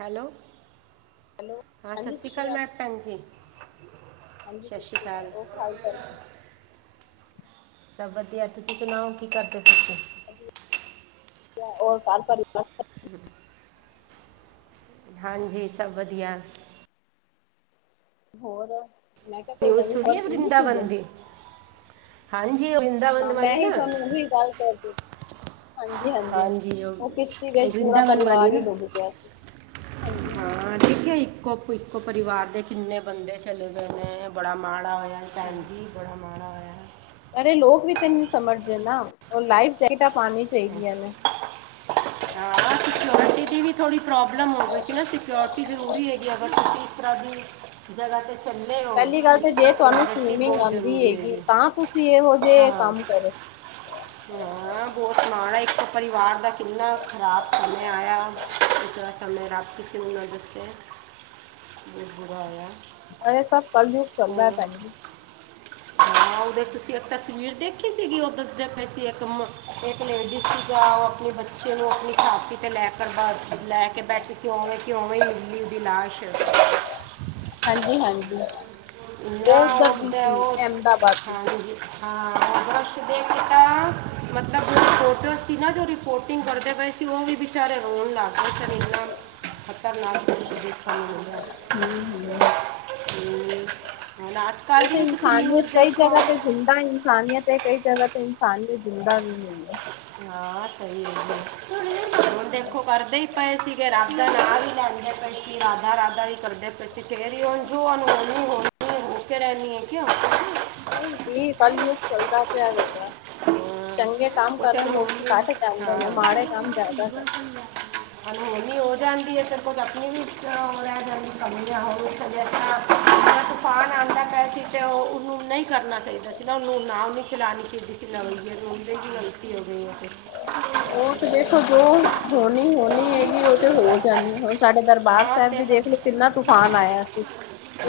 Hello ਹਾਂ ਸਤਿ ਸ਼੍ਰੀ ਅਕਾਲ ਮੈਂ ਭੈਣ ਜੀ ਹਾਂਜੀ ਸਤਿ ਸ਼੍ਰੀ ਅਕਾਲ ਹੋਰ ਹਾਲ ਚਾਲ ਸਬਰ ਅਤੇ ਤੁਸੀਂ ਸੁਣਾਓ ਕੀ ਕਰਦੇ ਪਏ ਸੀ? ਵਧੀਆ ਹੋਰ ਘਰ ਸਾਰੇ ਹੂੰ ਹਾਂਜੀ ਸਭ ਵਧੀਆ ਹੋਰ, ਮੈਂ ਕਿਹਾ ਕੋਈ ਨਿਊਜ ਨਵੀਂ ਸੁਣ ਖ਼ਬਰ ਏ ਸੁਣਨੀ ਸੀ ਵਰਿੰਦਾਵਨ ਜੇ ਦੀ ਹਾਂਜੀ ਉਹ ਨਾ ਵਰਿੰਦਾਵਨ ਮੈਂ ਵਾਲੀ ਹੀ ਤੁਹਾਨੂੰ ਉਹੀ ਗੱਲ ਕਰਦੀ ਹਾਂਜੀ ਹਾਂਜੀ, ਉਹ ਕਿਸ਼ਤੀ ਉਹ ਵਿੱਚ ਪੂਰਾ ਵਰਿੰਦਾਵਨ ਵਾਲੀ ਪਰਿਵਾਰ ਹੀ ਨਾ ਡੁੱਬ ਗਿਆ ਸੀ ਹਾਂਜੀ-ਹਾਂਜੀ। ਕੋ ਇੱਕੋ ਪਰਿਵਾਰ ਦੇ ਕਿੰਨੇ ਬੰਦੇ ਚਲੇ ਗਏ ਨੇ ਬੜਾ ਮਾੜਾ ਹੋਇਆ। ਭੈਣ ਹਾਂਜੀ ਜੀ ਬੜਾ ਮਾੜਾ ਹੋਇਆ। ਅਰੇ ਲੋਕ ਵੀ ਤਾਂ ਨਹੀਂ ਸਮਝਦੇ ਨਾ ਉਹ ਲਾਈਫ ਜੈਟ ਹਾਂ ਸਕਿਓਰਟੀ ਦੀ ਵੀ ਥੋੜੀ ਪ੍ਰੋਬਲਮ ਹੋ ਗਈ ਸੀ ਨਾ ਸਕਿਓਰ ਜ਼ਰੂਰੀ ਹੈਗੀ ਅਗਰ ਤੁਸੀਂ ਇਸ ਤਰ੍ਹਾਂ ਦੀ ਜਗਾ ਤੇ ਚੱਲੇ ਹੋ ਪਹਿਲੀ ਗੱਲ ਤੇ ਜੇ ਤੁਹਾਨੂੰ ਸਿਕਿਉਰਿਟੀ ਸਵੀਮਿੰਗ ਬਹੁਤ ਆਦੀ ਜ਼ਰੂਰੀ ਹੈਗੀ ਤਾਂ ਤੁਸੀਂ ਇਹੋ ਹਾਂ ਜਿਹੇ ਕੰਮ ਕਰੋ। ਹਾਂ ਬਹੁਤ ਮਾਣ ਆ ਇੱਕ ਪਰਿਵਾਰ ਦਾ ਕਿੰਨਾ ਖ਼ਰਾਬ ਸਮੇਂ ਆਇਆ ਇਸ ਦਾ ਸਮੇਂ ਰੱਬ ਕਿਨੂੰ ਨਾ ਦੱਸੇ ਬਹੁਤ ਬੁਰਾ ਹੋਇਆ। ਇਹ ਸਭ ਕੱਲ ਯੁਗ ਚੱਲਦਾ। ਉਹ ਭੈਣ ਜੀ ਹਾਂ ਉਹਦੇ ਤੁਸੀਂ ਇੱਕ ਤਸਵੀਰ ਦੇਖੀ ਸੀਗੀ ਉਹ ਦਸਦੇ ਪਏ ਸੀ ਇੱਕ ਇੱਕ ਲੇਡੀ ਸੀ ਜਾ ਉਹ ਆਪਣੇ ਬੱਚੇ ਨੂੰ ਆਪਣੀ ਛਾਤੀ ਤੇ ਲੈ ਕਰ ਲੈ ਕੇ ਬੈਠੇ ਔਵੇ ਕੀ ਔਵੇ ਮੀਲੀ ਦੀ ਲਾਸ਼ ਹਾਂਜੀ ਹਾਂਜੀ, ਨਾ ਉਹ ਉੱਧਰ ਦੀ ਉਦਾ ਸੀ ਉਹ ਅਹਿਮਦਾਬਾਦ ਦੀ ਹਾਂਜੀ ਹਾਂ। ਬਰਸ਼ ਦੇਖੇ ਤਾਂ ਮਤਲਬ ਰਿਪੋਟੋਰਸ ਸੀ ਨਾ ਜੋ ਰਿਪੋਰਟਿੰਗ ਕਰਦੇ ਪਏ ਸੀ ਉਹ ਵੀ ਵਿਚਾਰੇ ਰੋਣ ਲੱਗਨ ਇੰਨਾ ਖ਼ਤਰਨਾਕ ਕੁਛ ਦੇਖਣ ਨੂੰ ਮਿਲਦਾ। ਹੂੰ, ਹੂੰ, ਹੂੰ [unintelligible] ਉਹ ਤੇ ਇਨਸਾਨੀਅਤ ਕਈ ਜਗ੍ਹਾ ਤੇ ਜਿੰਦਾ ਇਨਸਾਨੀਅਤ ਹੈ ਕਈ ਜਗ੍ਹਾ ਤੇ ਇਨਸਾਨੀਅਤ ਜਿੰਦਾ ਵੀ ਹੈ। ਆ ਸਹੀ ਐ। ਹੁਣ ਦੇਖੋ ਕਰਦੇ ਈ- ਪਏ ਸੀਗੇ ਰਾਧਾ ਨਾ ਹੀ ਲੈਂਦੇ ਪਏ ਸੀ। ਰਾਧਾ ਰਾਧਾ ਵੀ ਕਰਦੇ ਪਏ ਸੀ, ਫੇਰ ਹੀ ਉਹ ਜੋ ਅਨਹੋਣੀ ਹੋ ਕੇ ਰਹਿੰਦੀ ਹੈ ਕਿਉਂ ਨਹੀਂ ਦੀ ਕੱਲ ਯੁਗ ਚੱਲਦਾ ਪਿਆ ਵੇ [unintelligible] ਹਾਂ, ਕੁਛ ਅ ਹਾਂ ਨੇ ਮਾੜੇ ਕੰਮ ਜ਼ਿਆਦਾ ਕਰਦੇ। ਅਨੁ ਹੋਮੀ ਹੋ ਜਾ ਫਿਰ ਕੁਝ ਆਪਣੀ ਵੀ ਰਹਿ ਜਾਂਦੀ ਕਮੀਆਂ ਹੋਵੇਡੇ ਤੂਫਾਨ ਆਉਂਦਾ ਪੈ ਸੀ ਤੇ ਉਹ ਉਹਨੂੰ ਨਹੀਂ ਕਰਨਾ ਚਾਹੀਦਾ ਸੀ ਨਾ ਉਹਨੂੰ ਨਾ ਨਹੀਂ ਚਲਾਉਣੀ ਚਾਹੀਦੀ ਸੀ ਲਵਈਏ ਰਦੇਗੀ ਤੀ ਹੋ ਗਈ ਉਥੇ ਉਹ ਤੇ ਦੇਖੋ ਜੋ ਹੋਣੀ ਹੋਣੀ ਹੈਗੀ ਉਹ ਤੇ ਹੋ ਜਾਣੀ ਹੁਣ ਸਾਡੇ ਦਰਬਾਰ ਹਾਂ ਸਾਹਿਬ ਤੇ ਵੀ ਤਾਂ ਦੇਖਲੋ ਕਿੰਨਾ ਤੂਫਾਨ ਆਇਆ ਸੀ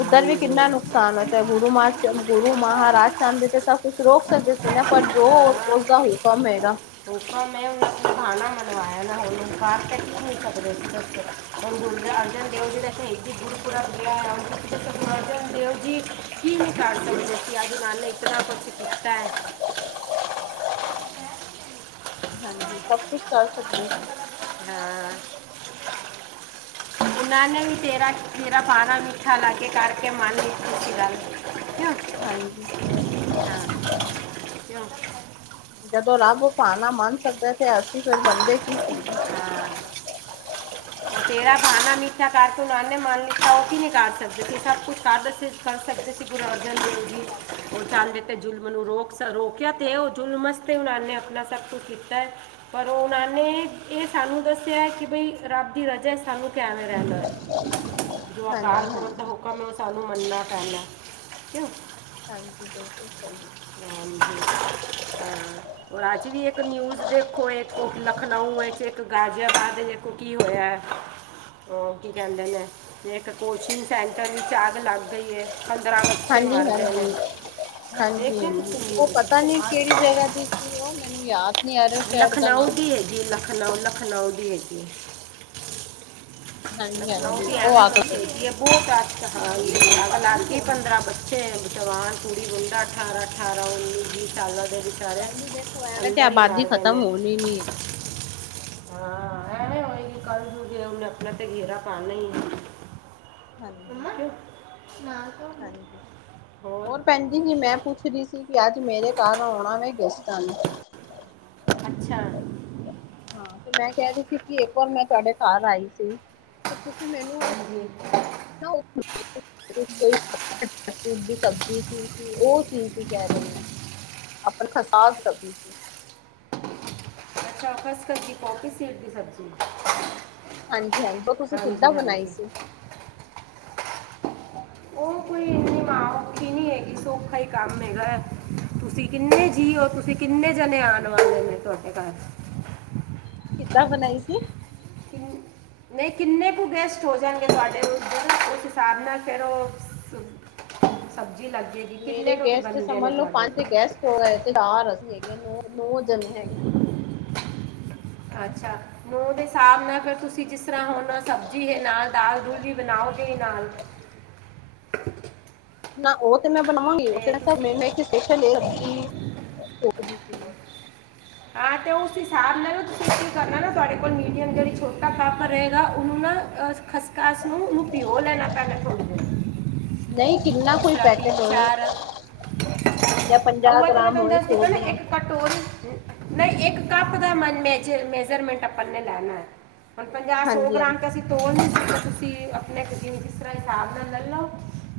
ਉੱਧਰ ਵੀ ਕਿੰਨਾ ਨੁਕਸਾਨ ਹੋਇ ਗੁਰੂ ਮ ਗੁਰੂ ਮਹਾਰਾਜ ਚੰਦ ਤੇ ਸਭ ਕੁਛ ਰੋਕ ਸਕਦੇ ਸੀ ਨਾ ਪਰ ਜੋ ਉਸਦਾ ਹੂਕਮ [unintelligible] ਖਾਣਾ ਮਨਵਾਇਆ ਨਾ ਉਹ ਬਸ ਕੀ ਨ ਸਕਦੇ ਅਰਜ਼ਨ ਦੇਵ ਜੀ ਦਾ ਸ਼ਹੀਦੀ ਇਹ ਸੀ ਪੂਰਾ ਵਿਆਹ ਹੈੁੰਦੇਓ ਜੀ ਕੀ ਨ ਕਰ ਸਕਦੇ ਸੀ ਅਜ ਨਾਲਨ ਨੇ ਇਤਨਾ ਕੁਛ ਕੀਤਾ ਹੈ ਹਾਂਜੀ ਸਭ ਕੁਛ ਕਰ ਸਕਦੇ ਹਾਂ ਉਹਨਾਂ ਨੇ ਵੀ ਤੇਰਾ ਤੇਰਾ ਪਾਣਾ ਵੀ ਅਛ ਲਾ ਕੇ ਕਰ ਕੇ ਮਾਲ ਲ ਖਛ ਲਉਂ ਹਾਂ ਕਿਂ ਹਾਂਜੀ ਜਦੋਂ ਰੱਬ ਪਾਣਾ ਮੰਨ ਸਕਦਾ ਤੇ ਅਸੀਂ ਫਿਰ ਬੰਦੇ ਕੀ ਕੀ ਹਾਂ ਤੇਰਾ ਬਾਹਣਾ ਮੀਠਾ ਕਰਕੇ ਉਹਨਾਂ ਨੇ ਮੰਨ ਲਿੱਤਾ ਉਹ ਕੀ ਨਹੀਂ ਕਰਢ ਸਕਦੇ ਸੀ ਸਭ ਕੁਛ ਕਰ ਦ ਕਰ ਸਕਦੇ ਸੀ ਗੁਰੂ ਅਰਜਨ ਦੇਵ ਜੀ ਹਾਂਜੀ ਉਹ ਚਦੇ ਤੇ ਜ਼ੁਲਮ ਨੂੰ ਰੋਕ ਰੋਕਿਆ ਤੇ ਉਹ ਜ਼ੁਲਮਸ ਤੇ ਉਹਨਾਂ ਨੇ ਆਪਣਾ ਸਭ ਕੁਛ ਕੀਤਾ ਹੈ ਪਰ ਉਹਨਾਂ ਨੇ ਇਹ ਸਾਨੂੰ ਦੱਸਿਆ ਕਿ ਬਈ ਰੱਬ ਦੀ ਰਜਾ ਸਾਨੂੰ ਕੇਆਵੇ ਰਹਿਦਾ ਹੈ ਜ ਅਕਾਲ ਪੂਰਖ ਦਾ ਹਾਂਜੀ ਸੂਖਮ ਏ ਉਹ ਸਾਨੂੰ [unintelligible] ਹ ਹਾਂਜੀ ਬਿਲਕੁਲ ਸਹੀ ਅੱਜ ਵੀ ਇੱਕ ਨਿਊਜ ਦੇਖੋ ਇੱਕ ਲਖਨਊ ਵਿੱਚਚ ਇੱਕ ਗਾਜ਼ਿਆਆਾਬਾਦ ਇੱਕ- ਹੋਇਆ ਉਹ ਕੀ ਕਹਿੰਦੇ ਨੇ ਇੱਕ ਕੋਚਿੰਗ ਸੈਂਟਰ ਵਿੱਚ ਅੱਗ ਲੱਗ ਗਈ ਹੈ ਬੱਚੇ ਹਾਂਜੀ ਮਰ ਗਏ ਨੇ ਹਾਂਜੀ ਹਾਂਜੀ ਦੇਖਿਆ ਹਾਂਜੀ ਤੁਸੀਂ ਉਹ ਪਤਾ ਨੀ ਨਿਊਜ਼ ਕਿਹੜੀ ਜਗ੍ਹਾ ਦੀ ਸੀ ਉਹ ਮੈਨੂੰ ਯਾਦ ਨੀ ਆ ਰਿ ਸ਼ਹਿਰ ਦਾ ਨਾਮ ਖਨਾਓ ਲਖਨਾਉ ਦੀ ਹੈਗੀ ਹੈ ਹਾਂਜੀ ਲਖਲਓ ਹਾਂਜੀ ਕੀ ਉਹ ਆ ਗਈ ਸੀ ਅਹਿਨਤਦੀ ਹੈ ਬਹੁਤ ਲਾ ਪੰਦਰਾਂ ਬੱਚੇ ਜਵਾਨ ਕੁੜੀ ਮੁੰਡਾਅਠਾਰਾਂ ਅਠਾਰਾਂ ਉੱਨੀ ਵੀਹ ਸਾਲਾਂ ਦੇ ਵਿਚਾਰੇ ਕਹਿੰਦੀ ਦੇਖੋ ਐਵੇਂ ਤੇ ਅੰਦਰ ਹੀ ਆਬਾਦੀ ਮਰ ਗਏ ਖਤਮ ਨੇ ਹੋਣੀ ਨੀ ਹੈ ਕਲ ਜੂਗ ਏ ਉਹਨੇ ਆਪਣਾ ਤੇ ਗੇਰਾ ਪਾਉਣਾ ਹੀ ਹ ਕੌਣ ਹਾਂਜੀ ਹੋਰ ਭੈਣ ਜ ਜੀ ਮੈਂ ਪੁੱਛ ਰ ਸੀ ਕਿ ਅੱਜ ਮੇਰੇ ਘਰ ਆਉਣਾ ਵ ਗੈਸਟਾਂ ਨੂੰ ਅੱਛਾ ਹਾਂ ਤੇ ਮੈਂ ਕਹਿ ਰਹੀ ਸੀ ਕਿ ਇੱਕ ਵਰ ਮੈਂ ਤੁਹਾਡੇ ਘਰ ਆਈ ਸੀ ਤੁਸੀਂ ਮੈਨੂੰ ਹਾਂਜੀ ਦੀ ਸਬਜ਼ੀ ਸੀ ਕਿ ਉਹ ਸੀ ਕੀ ਕਹਿ ਰਹੇ ਨੇ ਆਪ ਖਸਾਸ ਸਬਜ਼ੀ ਸੀ ਅੱਛਾ ਖਸਕੀ ਕੌਪੀ ਸੀਡ ਦੀ ਸਬਜ਼ੀ ਹਾਂਜੀ ਹਾਂਜੀ ਉਹ ਤੁਸੀਂ ਕਿੱਦਾਂ ਹਾਂਜੀ ਬਣਾਈ ਹਾਂਜੀ ਸੀ। ਉਹ ਕੋਈ ਇੰਨੀ ਠੀਕ ਹੈ, ਮਾਉਖੀ ਹੈਗੀ ਸੌਖਾ ਹੀ ਕੰਮ ਹੈਗਾ ਤੁਸੀਂ ਕਿੰਨੇ ਜੀ ਹੋ ਤੁਸੀਂ ਕਿੰਨੇ ਜਣੇ ਆਉਣ ਵਾਲੇ ਨੇ ਤੁਹਾਡੇ ਘਰ ਕਿੱਦਾਂ ਬਣਾਈ ਸੀ। ਕਿੰਨ- ਨਹੀਂ ਕਿੰਨੇ ਕੁ ਗੈਸਟ ਹੋ ਜਾਣਗੇ ਤੁਹਾਡੇ ਉਸ ਹਿਸਾਬ ਨਾਲ ਫਿਰ ਉਹ ਲੱਗ ਜਾਏਗੀ ਮੇਰੇ ਕਿੰਨੇ ਕੁ ਗੈਸਟ ਬੰਦੇ ਸਮਝ ਨੇ ਲਓ ਤੁਹਾਡੇ ਪੰਜ ਤੇ ਗੈਸਟ ਹੋ ਗਏ ਚਾਰ ਅਸੀਂ ਹੈਗੇ ਨ ਨੋ ਜਦੇ ਹੈਗੇ ਆ। ਅੱਛਾ ਨੂੰਹ ਦੇ ਹਿਸਾਬ ਨਾਲ ਫਿਰ ਤੁਸੀਂ ਜਿਸ ਤਰ੍ਹਾਂ ਹੁਣ ਸਬਜ਼ੀ ਹੈ ਨਾਲ ਦਾਲ ਦੁਲ ਵੀ ਬਣਾਓ। ਦੇ ਨਾਲ ਨਾ ਉਹ ਮੈਂ ਬਣਾਵਾਂਗੀ ਮੇਰੇ ਤੇ ਤੁਸੀਂ ਨਾਲ ਸਪੈਸ਼ਲ ਐ ਕੀ ਹਾਂ ਅਤੇ ਉਸ ਹਿਸਾਬ ਨਾਲ ਨਾ ਤੁਸੀਂ ਕੀ ਕਰਨਾ ਨਾ ਤੁਹਾਡੇ ਕੋਲ ਮੀਡੀਅਮ ਜਿਹੜੀ ਛੋਟਾ ਪਾਪਰ ਰਹੇਗਾ ਉਹਨੂੰ ਨਾ ਖਸ ਸ ਨੂੰ ਉਹਨੂੰ ਪੀਓ ਲੈਣਾ ਪੈਣਾ ਥੋੜੀ ਦੇਰ ਨਹੀਂ ਕਿੰਨਾ ਜਿਸ ਕੋਈ ਤਰ੍ਹਾਂ ਤਿੰਨ ਪੈਕੇਟ ਹੋਏ ਚਾਰ ਜਾਂ ਪੰਜਾਹ ਉਹ ਤਾਂ ਮੈਂ ਗ੍ਰਾਮ ਤੁਹਾਨੂੰ ਹੋਏ ਦੱਸਦੀ ਸੌ ਨਾ ਗ੍ਰਾਮ ਇੱਕ ਕਟੋਰੀ ਨਹੀਂ ਇੱਕ ਕੱਪ ਦਾ ਮਨ ਮ ਮੇਜਰਮੈਂਟ ਆਪਾਂ ਨੇ ਲੈਣਾ ਹੈ। ਹੁਣ ਪੰਜਾਹ ਸੌ ਹਾਂਜੀ ਹਾਂਜੀ ਗ੍ਰਾਮ ਅਸੀਂ ਤੋਲ ਤੁਸੀਂ ਆਪਣੇ ਖ ਨੂੰ ਕਿਸ ਤਰ੍ਹਾਂ ਹਿਸਾਬ ਨਾਲ ਲੈ ਲਓ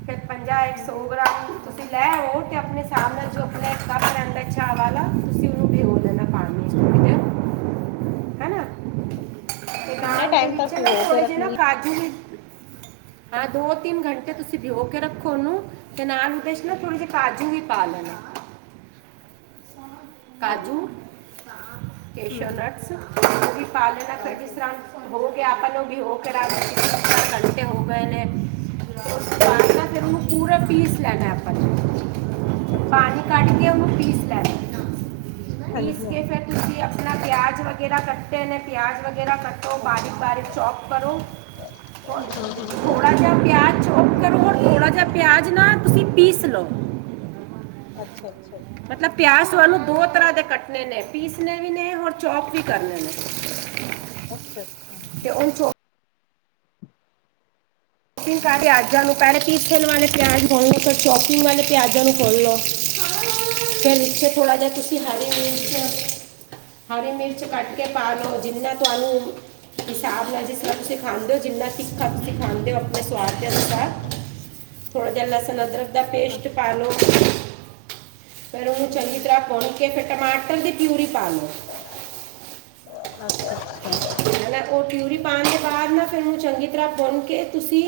ਫੇ ਪੰਜਾਹ ਇੱਕ ਹੂੰ ਸੌ ਤੁਸੀਂ ਲੈ ਆਉ ਤੇ ਆਪਣੇ ਹਿਸਾਬ ਨਾਲ ਜੋ ਆਪਣਾ ਕਰਨ ਅੱਛਾਾ ਤੁਸੀਂ ਉਹਨੂੰ ਬ [unintelligible] ਹੈ ਨਾ, ਤੇ ਕਿੰਨੇ ਨਾਲ ਉਹਦੇ ਟਾਈਮ ਵਿੱਚ ਤੱਕ ਨਾ ਭਿਗੋ ਕੇ ਥੋੜੇ ਜਿਹੇ ਨਾ ਰੱਖਣੀ ਕਾਜੂ ਹਾਂ ਦੋ ਤਿੰਨ ਘੰਟੇ ਤੁਸੀਂ ਭਿਓ ਕੇ ਰੱਖੋ ਉਹਨੂੰ ਕ ਨਾਲ, ਨਾਲ ਥੋੜ ਜੇ ਕਾਜੂ ਵੀ, ਪਾ ਲੇਨਾ, ਹਮ ਕਾਜੂ, ਹਾਂਜੀ ਕੇਸ਼ੋਨਟਸ ਪਾਲਣਾ ਹਾਂਜੀ [unintelligible] ਆਪਾਂ ਨੂੰ ਵੀ ਹੋ ਕੇ ਘੰਟੇ ਹੋ ਗਏ ਨੇ ਫਿਰ ਉਹਨੂੰ ਪੂਰਾ ਪੀਸ ਲੈਣਾ ਆਪਾਂ ਨੂੰ ਅੱਛਾ ਪਾਣੀ ਅੱਛਾ ਕੱਢਦੀ ਉਹ ਪੀਸ [unintelligible] ਪੀਸ ਹਾਂਜੀ ਕੇ ਹਾਂਜੀ ਫੇਰ ਤੁਸੀਂ ਪਿਆਜ ਵਗੈਰਾ ਕੱਟੇ ਪਿਆਜ ਵਗੈਰਾ ਕੱਟੋ ਬਾਰੀਕ ਬਾਰੇ ਚੋਪ ਕਰੋ ਹਮ ਹਮ ਥੋੜਾ ਜਿਹਾ ਪਿਆਜ ਚੋਪ ਕਰੋ ਰ ਥੋੜਾ ਜਿਹਾ ਪਿਆਜ ਨਾ ਤੁਸੀਂ ਪੀਸ ਲਓ ਅੱਛਾ ਅੱਛਾ ਮਤਲਬ ਪਿਆਸ ਵਾਲੂ ਦੋ ਤਰ੍ਹਾਂ ਦੇ ਕੱਟਣੇ ਨੇ ਪੀਸਣੇ ਵੀ ਨੇ ਔਰ ਚੌਪ ਵੀ ਕਰਨੇ ਨੇ ਅੱਛਾ ਅੱਛਾ ਤੇ ਉਹ ਚੌਪ ਵੋਟਿੰਗ ਸਾ ਹੂੰ ਅਜ ਨੂੰ ਪੈਰੇ ਪੀਸਣ ਵਾਲੇ ਪਿਆਜ਼ ਖੋਲ ਲਉ ਫਿਰ ਸ਼ੌਪਿੰਗ ਵਾਲੇ ਪਿਆਜ਼ਾਂ ਨੂੰ ਖੋਲ੍ਹ ਲਉ ਫਿਰ ਇੱਥੇ ਥੋੜ੍ਹਾ ਜਿਹਾ ਹਰੀ ਹਾਂ ਮਿਰਚ ਹਰੀ ਮਿਰਚ ਕੱਟ ਕੇ ਪਾ ਦਿਓ ਜਿੰਨਾ ਤੁਹਾਨੂੰ ਹਿਸਾਬ ਨਾਲ ਜਿਸ ਤਰ੍ਹਾਂ ਤੁਸੀਂ ਖਾਂਦੇ ਹੋ ਜਿੰਨਾ ਸਿੱਖਾ ਤੁਸੀਂ ਖਾਂਦੇ ਹੋ ਨ ਥੋੜਾ ਜਿ ਲਸਣ ਅਦਰਕ ਦਾ ਪੇਸਟ ਅੱਛਾ ਪਾ ਲਓ ਪਰ ਉਹਨੂੰ ਹੂੰ ਚੰਗੀ ਹੂੰ ਤਰ੍ਹਾਂ ਕੂਟ ਕੇ ਫੱ ਟਮਾਟਰ ਦੀ ਪਿਊਰੀ ਪਾਾਲਓ ਅੱਛਾ ਅੱਛਾ ਹੈ ਨਾ ਉਹ ਪਿਊਰੀ ਪਾਉਣ ਦੇ ਬਾਅਦ ਨਾ ਫਿਰ ਉਹਨੂੰ ਚੰਗੀ ਤਰ੍ਹਾਂ ਭੁੰਨ ਕੇ ਤੁਸੀਂ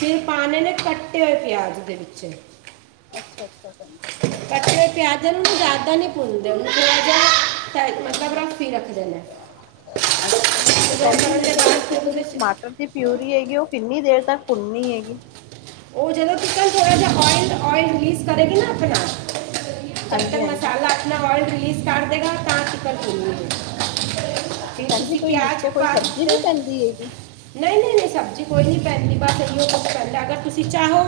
ਫਿਰ ਪਾਉਣੇ ਨੇ ਕੱਟੇ ਹੋਏ ਪਿਆਜ਼ ਦੇ ਵਿੱਚ ਅੱਛਾ ਅੱਛਾ ਭੈਣ ਕੱਚੇ ਪਜ਼ਿਆਂ ਨੂੰ ਜ਼ਿਆਦਾ ਨੀ ਭੁੰਨਦੇੁ ਪਜ਼ਾ ਮਤਲਬ ਹੂੰ ਰਫੀ ਰੱਖਦੇ ਨੇ ਅੱਛਾ ਤੇ ਭੈਣ ਜੀ ਮੈਂ ਕਹਿ ਰਹੀ ਸੀ ਜਿਹੜੀ ਭੂਨੀ ਹੈਗੀ ਉਹ ਜਦੋਂ ਤ ਥੋੜ੍ਹਾ ਜਿਹਾ ਊਇਲ ਊਇਲ ਰਿਲੀਜ਼ ਕਰਗੀ ਨਾ ਆਪਣਾ ਜਬ ਤੱਕ ਹਾਂਜੀ ਹਾਂਜੀ ਮਸਾਲਾ ਆਪਣਾ ਵਰਲਡ ਰਲੀਜ਼ ਕਰ ਦੇਗਾ ਤਾਂ ਕੀ ਕਰ ਫ ਤੇ ਭੈਣ ਜੀ ਤੁਸੀਂ ਕੋਈ ਪਿਆਜ ਵਿੱਚ ਕੋਈ ਪਾ ਸਬਜ਼ੀ ਦਿੱਤੇ ਵੀ ਪੈਂਦੀ ਹੈਗੀ ਨਹੀਂ ਨਹੀਂ ਨਹੀਂ ਸਬਜ਼ੀ ਕੋਈ ਨਹੀਂ ਪੈਂਦੀ ਬਸ ਇ ਕੁਛ ਪੈਂਦਾ ਅਗਰ ਤੁਸੀ ਚਾਹੋ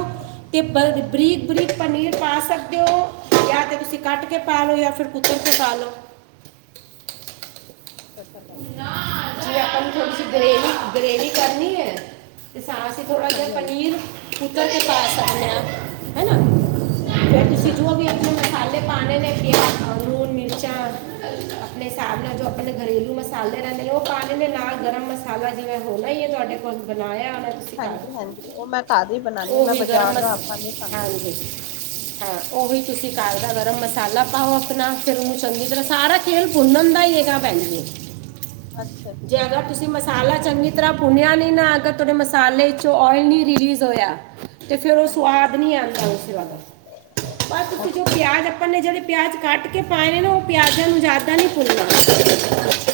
ਤੇ ਬਰੀਕ ਬਰੀਕ ਪਨੀਰ ਪਾ ਸਕਦੇ ਹੋ ਜਾਂ ਤਾਂ ਤੁਸੀ ਕੱਟ ਕੇ ਪਾ ਲਓ ਜਾਂ ਫਿਰ ਕੁੱਤਰ ਪਾ ਲਓ ਛ ਕਰਨ ਗਰੇਵੀ ਗਰੇਵੀ ਕਰਨੀ ਹੈ ਸਸੀ ਥੋੜਾ ਜਿਹਾ ਹਾਂਜੀ ਹਾਂਜੀ ਪਨੀਰ ਪੁੱਤੋਂ ਦੇ ਪਾਸ ਆਣੇ ਆ ਹਨਨਾ ਫੇਰ ਤੁਸੀ ਅੱਛਾ ਜੋ ਵੀ ਅੱਛਾ ਆਪਣੇ ਮਸਾਲੇ ਪਾਣੇ ਨੇ ਕਿਹਾ [unintelligible] ਆਪਣੇ ਹਿਸਾਬ ਨਾਲ ਜੋ ਹੂੰ ਆਪਣੇ ਹੂੰ ਘਰੇਲੂ ਮ ਮਸਾਲਦੇ ਰਹਿੰਦੇ ਨੇ ਉਹ ਪਾ ਲ ਨਾਲ ਗਰਮ ਮਸਾਲਾ ਜਿਵੇਂ ਹੋਣਾ ਹੀ ਹੈ ਤੁਹਾਡੇ ਕੋਲ ਬਣਾਇਆ ਤੁਸੀਂ ਹਾਂਜੀ ਘਰ ਹਾਂਜੀ ਉਹ ਮੈਂ ਘਰ ਹੀ ਬਣਾਦੀ ਮੈਂ ਉਹੀ ਗਰਮ ਬਾਜ਼ਾਰ ਦਾ ਆਪਾਂ ਨਹੀਂ ਖਾਂਦਾ ਹੈਂ ਉਹਹੀ ਤੁਸੀਂ ਕਗ ਦਾ ਗਰਮ ਮਸਾਲਾ ਪਾਓ ਆਪਣਾ ਫਿਰ ਉਹਨੂੰ ਚੰਗੀ ਤਰ੍ਹਾਂ ਸਾਰਾ ਖੇਲ ਬੁੰਨਣ ਦਾ ਹੀ ਹੈਗਾ ਪਹਿਲੀਲੇ ਅੱਛਾ ਅੱਛਾ ਜੀ ਜਿਆਦਾ ਤੁਸੀਂ ਮਸਾਲਾ। ਚੰਗੀ ਤਰ੍ਹਾਂ ਪੁਣਿਆ ਨਹੀਂ ਨਾ ਅਗਰ ਤੁਹਾਡੇ ਮਸਾਲੇ ਚੋ ਔਇਲ ਨਹੀਂ ਰਿਲੀਜ਼ ਹੋਇਆ? ਤੇ ਫੇਰ ਉਹ ਹਾਂਜੀ ਸਵਾਦ ਹਾਂਜੀ ਨੀ ਆਉਂਦਾ ਉਸ ਦਾ ਬਸ ਤੁਸੀਂ ਜੋ ਅੱਛਾ ਪਿਆਜ ਅੱਛਾ ਆਪਾਂ ਨੇ ਜਿਹੜੇ ਪਿਆਜ? ਕੱਟ ਕੇ ਪਾਏ ਨੇ ਨਾ ਉਹ ਪਿਆਜ਼ਾਂ ਨੂੰ ਜ਼ਿਆਦਾ ਨਹੀਂ ਭੁੰਨਣਾ?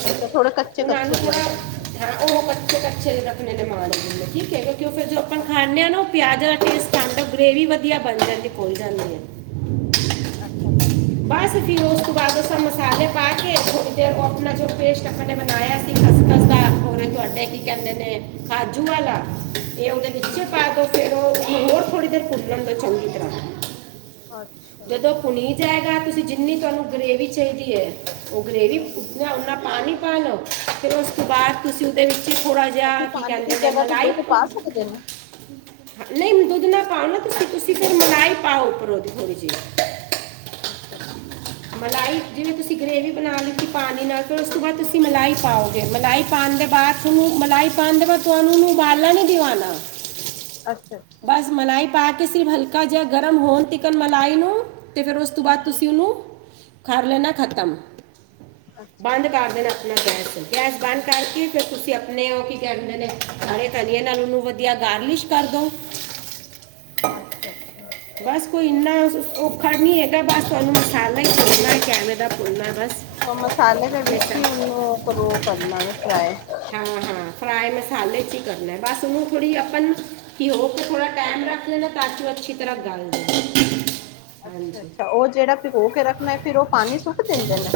ਅੱਛਾ ਥੋੜੇ ਕੱਚੇ ਉਹਨਾ ਨੂੰ ਕੱਚੇ ਜੇ ਥੋੜਾ ਰੱਖਣੇ ਹਾਂ ਉਹ ਕੱਚੇ-ਕੱਚੇ ਜੇ [unintelligible] ਕਿਉਂ ਫਿਰ ਜਦੋ ਆਪਾਂ ਅੱਛਾ ਖਾਣੇ ਹਾਂ ਉਹ ਪਿਆਜ ਟੇਸਟ ਆਦਾ ਗ੍ਰੇਵੀ ਵਧੀਆ ਬਣ ਹੂੰ ਜਾਂਦੀ ਹੈ ਹੂੰ ਘੁੱਲ ਜਾਂਦੀ ਆ। ਅੱਛਾ ਭੈਣ ਜੀ। ਤੇ ਵਾਧੂ ਸਾਰੇ ਮਸਾਲੇ ਪਾ ਕੇ ਥੋੜੀ ਦੇਰ ਉਹ ਆਪਣਾ ਜੋ ਪੇਸਟ ਦੋ ਆਪਾਂ ਨੇ ਮਨਾਇਆ ਸੀ ਖਸਖਸ ਦਾ ਔਰ ਇਹ ਤੁਹਾਡੇ ਕੀ ਕਹਿੰਦੇ ਨੇ ਕਾਜੂ ਵਾਲਾ ਇਹ ਉਹਦੇ ਵਿੱਚੇ ਹਮ ਪਾ ਹਮ ਦਿਓ ਫਿਰ ਉਹ ਹੁਣ ਹੋਰ ਥੋੜ੍ਹੀ ਦੇਰ ਫੁੱਲਣ ਦੋ ਚੰਗੀ ਤਰ੍ਹਾਂ। ਅੱਛਾ ਜਦੋਂ ਭੁਨੀ ਜਾਏਗਾ ਤੁਸੀਂ ਜਿੰਨੀ ਤੁਹਾਨੂੰ ਗਰੇਵੀ ਚਾਹੀਦੀ ਹੈ ਉਹ ਗਰੇਵੀ ਹਮ ਉੱਤਨਾ ਉਨਾ ਪਾਣੀ ਪਾ ਲਓ ਫਿਰ ਉਸ ਤੋਂ ਬਾਅਦ ਤੁਸੀਂ ਉਹਦੇ ਵਿੱਚ ਥੋੜਾ ਅਸੀਂ ਜਿਹਾ ਕੀ ਪਾਣੀ ਦੀ ਕਹਿੰਦੇ ਨੇ ਜਗ੍ਹਾ ਤੇ ਮਲਾਈ ਦੁੱਧ ਪਾ ਸਕਦੇ ਨੇ ਨਹੀਂ ਦੁੱਧ ਨਾ ਪਾਨੀ ਤੁਸੀਂ-ਤੁਸੀਂ ਫਿਰ ਮਲਾਈ ਪਾਓ ਉੱਪਰੋ ਦੀ ਥੋੜੀ ਜਿਹੀ। ਅੱਛਾ ਮਲਾਈ ਜਿਵੇਂ ਤੁਸੀਂ ਗ੍ਰੇਵੀ ਬਣਾ ਲਿੱਤੀ ਪਾਨੀ ਨਾਲ ਫੇਰ ਉਸ ਤੋਂ ਬਾਅਦ ਤੁਸੀ ਤੁਸੀਂ ਮਲਾਈ ਪਾਓਗੇ ਮਲਾਈ ਪਾਨ ਦੇ ਬਾਅਦ ਥੋਨੋ ਮਲਾਈ ਪਾਨ ਦੇ ਬਾਅਦ ਤੁਹਾਨੂੰ ਉਹਨੂੰ ਉਬਾਲਾ ਨੀ ਦਿਵਾਨਾ। ਅੱਛਾ-ਅੱਛਾ। ਪਾ ਕੇ ਸਿਰਫ ਹਲਕਾ ਜਿਹਾ ਗਰਮ ਹੋਣ ਤਿਕਨ ਮਲਾਈ ਨੂੰ ਤੇ ਫਿਰ ਉਸ ਤੋਂ ਬਾਅਦ ਤੁਸੀਂ ਉਹਨੂੰ ਕਰ ਲੈਨਾ ਖਤਮ। ਬੰਦ ਅੱਛਾ-ਅੱਛਾ। ਕਰ ਦੇਣਾ ਆਪਣਾ ਗੈਸ। ਗੈਸ ਬੰਦ ਕਰਕੇ ਫਿਰ ਤੁਸੀ ਆਪਣੇ ਉਹ ਕੀ ਕਹਿੰਦੇ ਨੇ ਹਰੇ ਧਨੀਏ ਨਾਲ ਉਹਨੂੰ ਵਧੀਆ ਗਾਰਲਿਸ਼ ਕਰਦੋ। ਅੱਛਾ ਅੱਛਾ ਅੱਛਾ ਬਸ ਕੋਈ ਇੰਨਾ ਔਖਾ ਨੀ ਹੈਗਾ ਬਸ ਤੁਹਾਨੂੰ ਮਸਲਾ ਭੁੰਨਣਾ ਇੱਕ ਐਵੇਂ ਦਾ। ਭੁੰਨਣਾ ਹੈ ਬਸ ਅੱਛੋ ਮਸਾਲੇ ਉਹ ਮਸਾਲੇ ਦੇ ਵਿੱਚ ਮਿਕਸਰ ਹੀ ਉਨੂੰ ਕਰੋ ਕਰਨਾ ਵੇ ਫਰਾਏ। ਹਾਲੇ ਜੀ ਕਰਨਾ ਬਸ ਉਹਨੂੰ ਥੋੜੀ ਆਪਾ ਉਹਨੂੰ ਭਿਓ ਕੇ ਥੋੜਾ ਉਹ ਟਾਈਮ ਮੈਂ ਰੱਖ ਲਣਾ ਤਾਂ ਕਿ ਉਹ ਅੱਛੀ ਹੂੰ ਤਰ੍ਹਾਂ ਹੂੰ ਗਲ ਜੇ, ਅੱਛਾ ਹਾਂਜੀ ਅੱਛਾ ਉਹ ਜਿਹੜਾ ਭਿਗੋ ਕੇ ਰੱਖਣਾ ਫਿਰ ਉਹ ਪਾਣੀ ਸੁੱਟ ਦਿੰਦੇ ਨੇ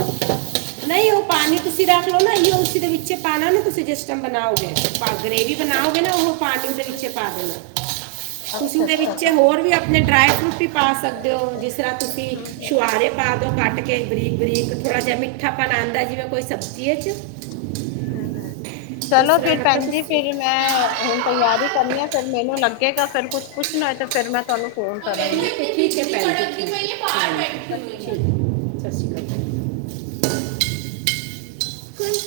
ਨਹੀਂ ਉਹ ਪਾਨੀ ਤੁਸੀਂ ਰੱਖ ਲਓ ਨਾਂ ਇਹ ਉਸੀ ਦੇ ਵਿੱਚ ਪਾਣਾ ਨਾਂ ਤੁਸੀਂ ਜਿਸ ਟਾਈਮ ਬਣਾਓਗੇ। ਗਰੇਵੀ ਬਣਾਓਗੇ ਨਾ ਅੱਛਾ ਉਹ ਅੱਛਾ ਪਾਣੀ ਉਹਦੇ ਹੂੰ ਵਿੱਚ ਹੂੰ ਪਾ ਦੇਣਾ। ਤੁਸੀਂ ਅੱਛਾ ਉਹਦੇ ਵਿੱਚ ਅੱਛਾ ਹੋਰ ਵੀ ਆਪਣੇ ਡਰਾਈ ਫਰੂਟ ਵੀ ਪਾ ਸਕਦੇ ਹੋ ਜਿਸ ਤਰ੍ਹਾਂ ਤੁਸੀਂ ਹਮ ਛੁਹਾਰੇ ਪਾ ਦੋ ਕੱਟਕੇ ਗਰੀਕ ਬਰੀਕ ਥੋੜਾ ਜਿਆ ਮਿੱਠਾ ਪਾਣਾ ਆਂਦਾ ਜਿਵੇਂ ਕੋਈ ਸਬਜ਼ੀ 'ਚ [inaudible] ਉਸ ਚਲੋ ਤਰ੍ਹਾਂ ਫਿਰ ਮਤਲਬ ਭੈਣ ਜੀ ਤੁਸੀਂ ਫਿਰ ਮੈਂ ਹੁਣ ਤਿਆਰੀ ਕਰਨੀ ਆ ਫਿਰ ਮੈਨੂੰ ਲੱਗੇਗਾ ਫੇਰ ਕੁਛ ਪੁਛ ਤੇ ਫਿਰ ਮੈਂ ਤੁਹਾਨੂੰ ਫੋਨ ਕਰਾਂਗੀ ਠੀਕ ਠੀਕ ਭੈਣ ਜੀ। ਠੀਕ ਹੈ ਸਤਿ ਸ਼੍ਰੀ ਅਕਾਲ [inaudible] ਸਤਿ ਸ਼੍ਰੀ ਅਕਾਲ।